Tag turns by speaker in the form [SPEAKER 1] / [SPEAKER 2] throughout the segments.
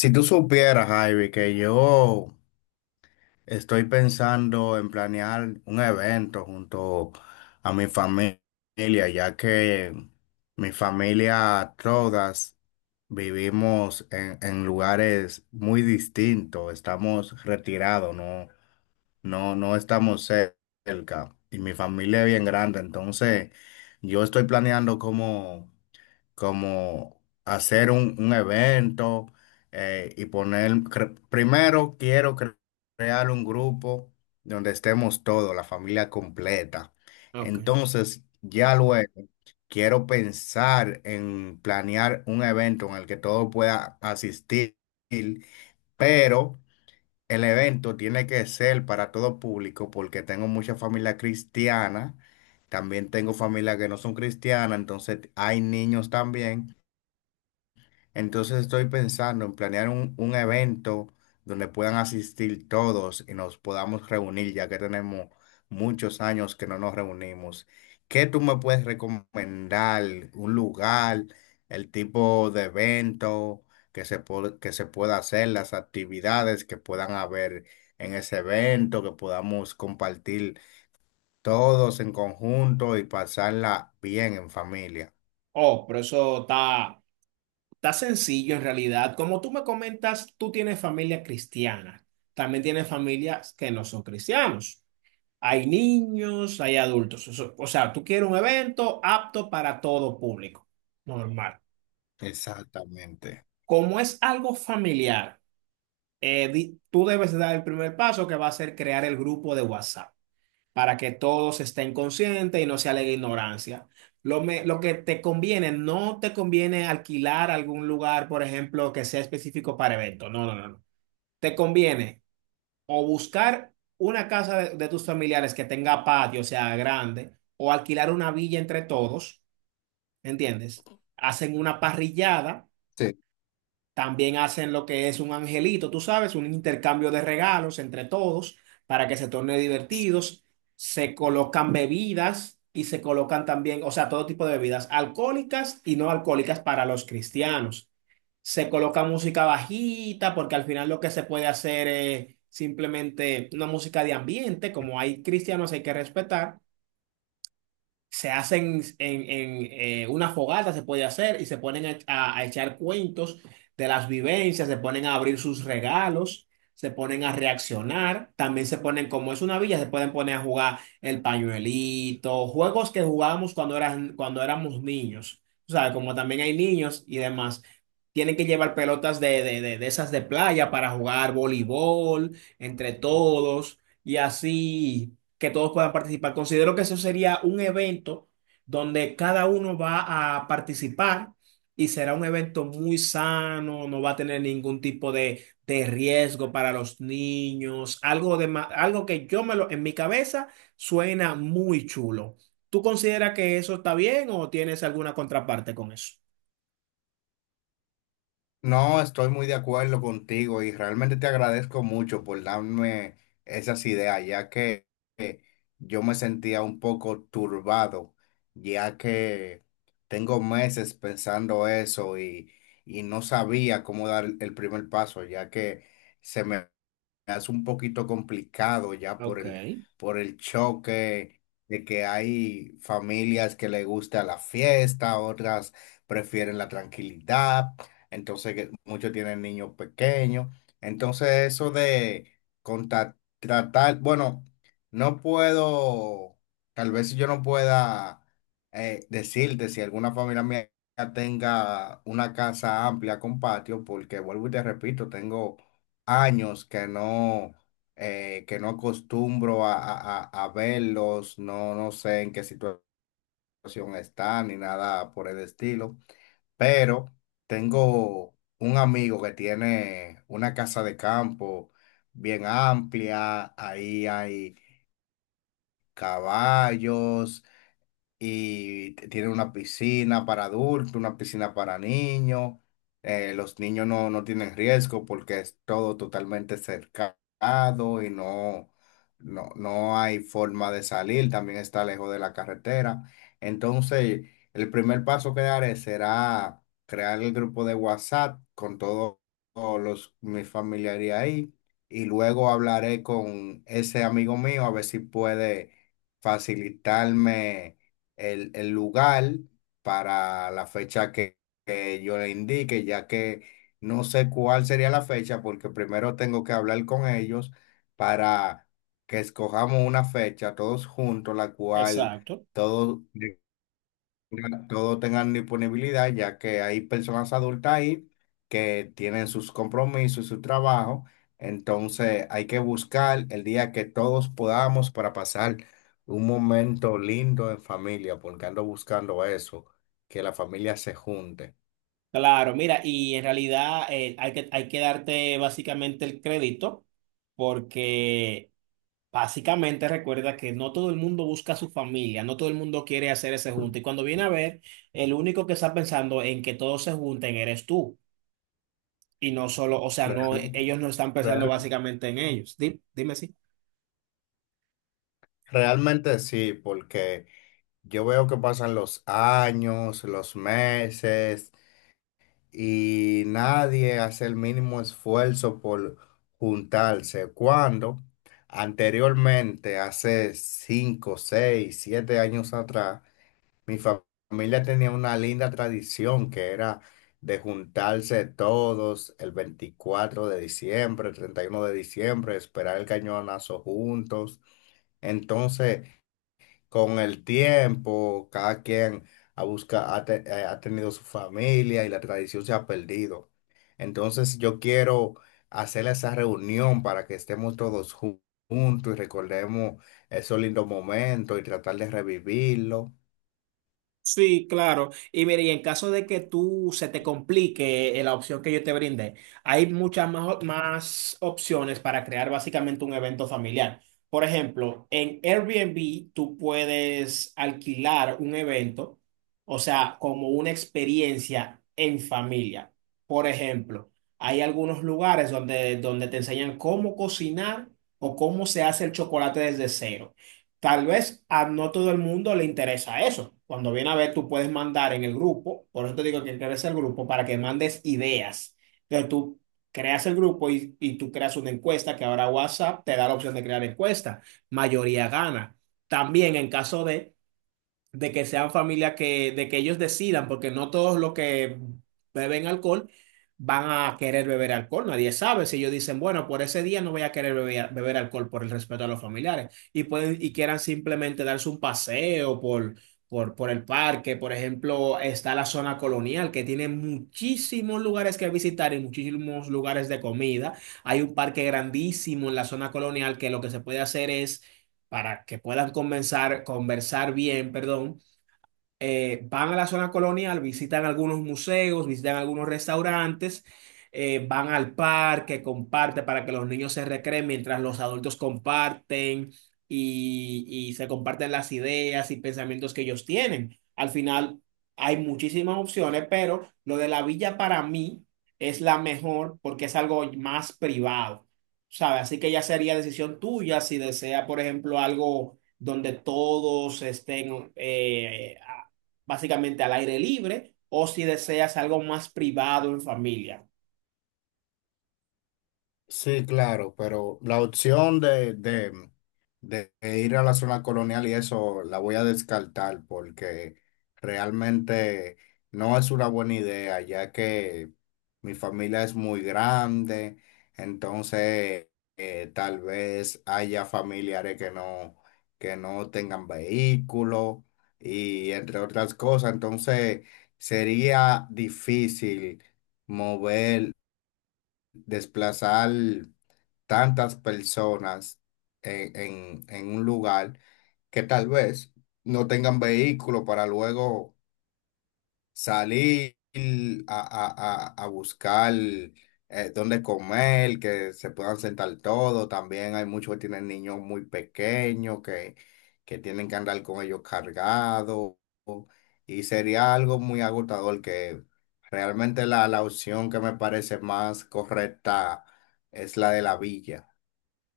[SPEAKER 1] Si tú supieras, Javi, que yo estoy pensando en planear un evento junto a mi familia, ya que mi familia todas vivimos en lugares muy distintos, estamos retirados, no, no, no estamos cerca. Y mi familia es bien grande, entonces yo estoy planeando como hacer un evento y poner, primero quiero crear un grupo donde estemos todos, la familia completa.
[SPEAKER 2] Ok.
[SPEAKER 1] Entonces, ya luego quiero pensar en planear un evento en el que todo pueda asistir, pero el evento tiene que ser para todo público porque tengo mucha familia cristiana. También tengo familia que no son cristianas, entonces hay niños también. Entonces estoy pensando en planear un evento donde puedan asistir todos y nos podamos reunir, ya que tenemos muchos años que no nos reunimos. ¿Qué tú me puedes recomendar? ¿Un lugar, el tipo de evento que que se pueda hacer, las actividades que puedan haber en ese evento, que podamos compartir todos en conjunto y pasarla bien en familia?
[SPEAKER 2] Oh, pero eso está, está sencillo en realidad. Como tú me comentas, tú tienes familia cristiana. También tienes familias que no son cristianos. Hay niños, hay adultos. O sea, tú quieres un evento apto para todo público. Normal.
[SPEAKER 1] Exactamente.
[SPEAKER 2] Como es algo familiar, tú debes dar el primer paso que va a ser crear el grupo de WhatsApp, para que todos estén conscientes y no se alegue ignorancia. Lo que te conviene, no te conviene alquilar algún lugar, por ejemplo, que sea específico para eventos. No, no, no, no. Te conviene o buscar una casa de tus familiares que tenga patio, o sea, grande, o alquilar una villa entre todos, ¿entiendes? Hacen una parrillada,
[SPEAKER 1] Sí.
[SPEAKER 2] también hacen lo que es un angelito, tú sabes, un intercambio de regalos entre todos para que se torne divertidos. Se colocan bebidas y se colocan también, o sea, todo tipo de bebidas alcohólicas y no alcohólicas para los cristianos. Se coloca música bajita porque al final lo que se puede hacer es simplemente una música de ambiente, como hay cristianos hay que respetar. Se hacen una fogata, se puede hacer, y se ponen a, a echar cuentos de las vivencias, se ponen a abrir sus regalos, se ponen a reaccionar, también se ponen, como es una villa, se pueden poner a jugar el pañuelito, juegos que jugábamos cuando eran, cuando éramos niños, o sea, como también hay niños y demás. Tienen que llevar pelotas de esas de playa para jugar voleibol entre todos, y así que todos puedan participar. Considero que eso sería un evento donde cada uno va a participar y será un evento muy sano, no va a tener ningún tipo de riesgo para los niños, algo de, algo que yo me lo, en mi cabeza suena muy chulo. ¿Tú consideras que eso está bien o tienes alguna contraparte con eso?
[SPEAKER 1] No, estoy muy de acuerdo contigo y realmente te agradezco mucho por darme esas ideas, ya que eh, yo me sentía un poco turbado, ya que tengo meses pensando eso y no sabía cómo dar el primer paso, ya que se me hace un poquito complicado ya por
[SPEAKER 2] Ok,
[SPEAKER 1] por el choque de que hay familias que le gusta la fiesta, otras prefieren la tranquilidad, entonces que muchos tienen niños pequeños, entonces eso de tratar, bueno, no puedo, tal vez si yo no pueda decirte si alguna familia mía tenga una casa amplia con patio, porque vuelvo y te repito, tengo años que no acostumbro a verlos, no, no sé en qué situación están ni nada por el estilo, pero tengo un amigo que tiene una casa de campo bien amplia, ahí hay caballos y tienen una piscina para adultos, una piscina para niños. Los niños no, no tienen riesgo porque es todo totalmente cercado y no, no, no hay forma de salir, también está lejos de la carretera. Entonces, el primer paso que daré será crear el grupo de WhatsApp con todos mis familiares ahí y luego hablaré con ese amigo mío a ver si puede facilitarme el lugar para la fecha que yo le indique, ya que no sé cuál sería la fecha, porque primero tengo que hablar con ellos para que escojamos una fecha todos juntos, la cual
[SPEAKER 2] exacto.
[SPEAKER 1] todos todos tengan disponibilidad, ya que hay personas adultas ahí que tienen sus compromisos, su trabajo, entonces hay que buscar el día que todos podamos para pasar un momento lindo en familia, porque ando buscando eso, que la familia se junte.
[SPEAKER 2] Claro, mira, y en realidad hay que darte básicamente el crédito porque básicamente recuerda que no todo el mundo busca a su familia, no todo el mundo quiere hacer ese junte. Y cuando viene a ver, el único que está pensando en que todos se junten eres tú. Y no solo, o sea, no,
[SPEAKER 1] Real-
[SPEAKER 2] ellos no están pensando
[SPEAKER 1] real-
[SPEAKER 2] básicamente en ellos. Dime, si
[SPEAKER 1] realmente sí, porque yo veo que pasan los años, los meses, y nadie hace el mínimo esfuerzo por juntarse, cuando anteriormente, hace cinco, seis, siete años atrás, mi fa- familia tenía una linda tradición que era de juntarse todos el 24 de diciembre, el 31 de diciembre, esperar el cañonazo juntos. Entonces, con el tiempo, cada quien ha, busca, ha, te- ha tenido su familia y la tradición se ha perdido. Entonces yo quiero hacer esa reunión para que estemos juntos y recordemos esos lindos momentos y tratar de revivirlo.
[SPEAKER 2] sí, claro. Y mire, y en caso de que tú se te complique la opción que yo te brindé, hay muchas más, más opciones para crear básicamente un evento familiar. Por ejemplo, en Airbnb tú puedes alquilar un evento, o sea, como una experiencia en familia. Por ejemplo, hay algunos lugares donde te enseñan cómo cocinar o cómo se hace el chocolate desde cero. Tal vez a no todo el mundo le interesa eso. Cuando viene a ver, tú puedes mandar en el grupo, por eso te digo que crees el grupo, para que mandes ideas. Entonces tú creas el grupo y tú creas una encuesta que ahora WhatsApp te da la opción de crear encuesta. Mayoría gana. También en caso de que sean familias que, de que ellos decidan, porque no todos los que beben alcohol van a querer beber alcohol. Nadie sabe si ellos dicen, bueno, por ese día no voy a querer beber, beber alcohol por el respeto a los familiares. Y pueden, y quieran simplemente darse un paseo por el parque. Por ejemplo, está la zona colonial, que tiene muchísimos lugares que visitar y muchísimos lugares de comida. Hay un parque grandísimo en la zona colonial que lo que se puede hacer es para que puedan conversar bien, perdón, van a la zona colonial, visitan algunos museos, visitan algunos restaurantes, van al parque, comparte para que los niños se recreen mientras los adultos comparten y se comparten las ideas y pensamientos que ellos tienen. Al final hay muchísimas opciones, pero lo de la villa para mí es la mejor porque es algo más privado. ¿Sabes? Así que ya sería decisión tuya si desea, por ejemplo, algo donde todos estén básicamente al aire libre, o si deseas algo más privado en familia.
[SPEAKER 1] Sí, claro, pero la opción de ir a la zona colonial y eso la voy a descartar porque realmente no es una buena idea, ya que mi familia es muy grande, entonces tal vez haya familiares que no tengan vehículo y entre otras cosas, entonces sería difícil mover, desplazar tantas personas en, en un lugar que tal vez no tengan vehículo para luego salir a buscar dónde comer, que se puedan sentar todos. También hay muchos que tienen niños muy pequeños que tienen que andar con ellos cargados. Y sería algo muy agotador que realmente la opción que me parece más correcta es la de la villa.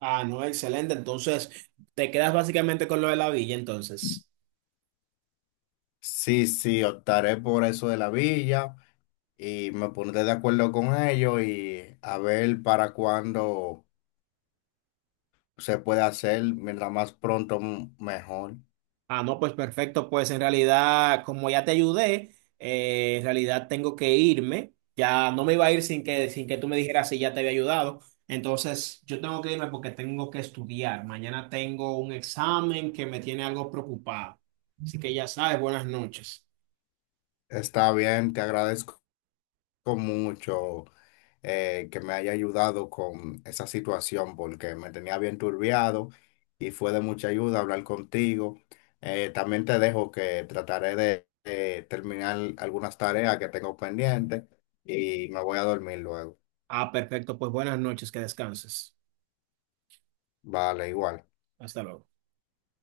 [SPEAKER 2] Ah, no, excelente. Entonces, te quedas básicamente con lo de la villa, entonces.
[SPEAKER 1] Sí, sí, optaré por eso de la villa y me pondré de acuerdo con ellos y a ver para cuándo se puede hacer, mientras más pronto mejor.
[SPEAKER 2] Ah, no, pues perfecto. Pues en realidad, como ya te ayudé, en realidad tengo que irme. Ya no me iba a ir sin que tú me dijeras si ya te había ayudado. Entonces, yo tengo que irme porque tengo que estudiar. Mañana tengo un examen que me tiene algo preocupado. Así que ya sabes, buenas noches.
[SPEAKER 1] Está bien, te agradezco mucho que me haya ayudado con esa situación porque me tenía bien turbiado y fue de mucha ayuda hablar contigo. También te dejo que trataré de terminar algunas tareas que tengo pendientes y me voy a dormir luego.
[SPEAKER 2] Ah, perfecto. Pues buenas noches, que descanses.
[SPEAKER 1] Vale, igual.
[SPEAKER 2] Hasta luego.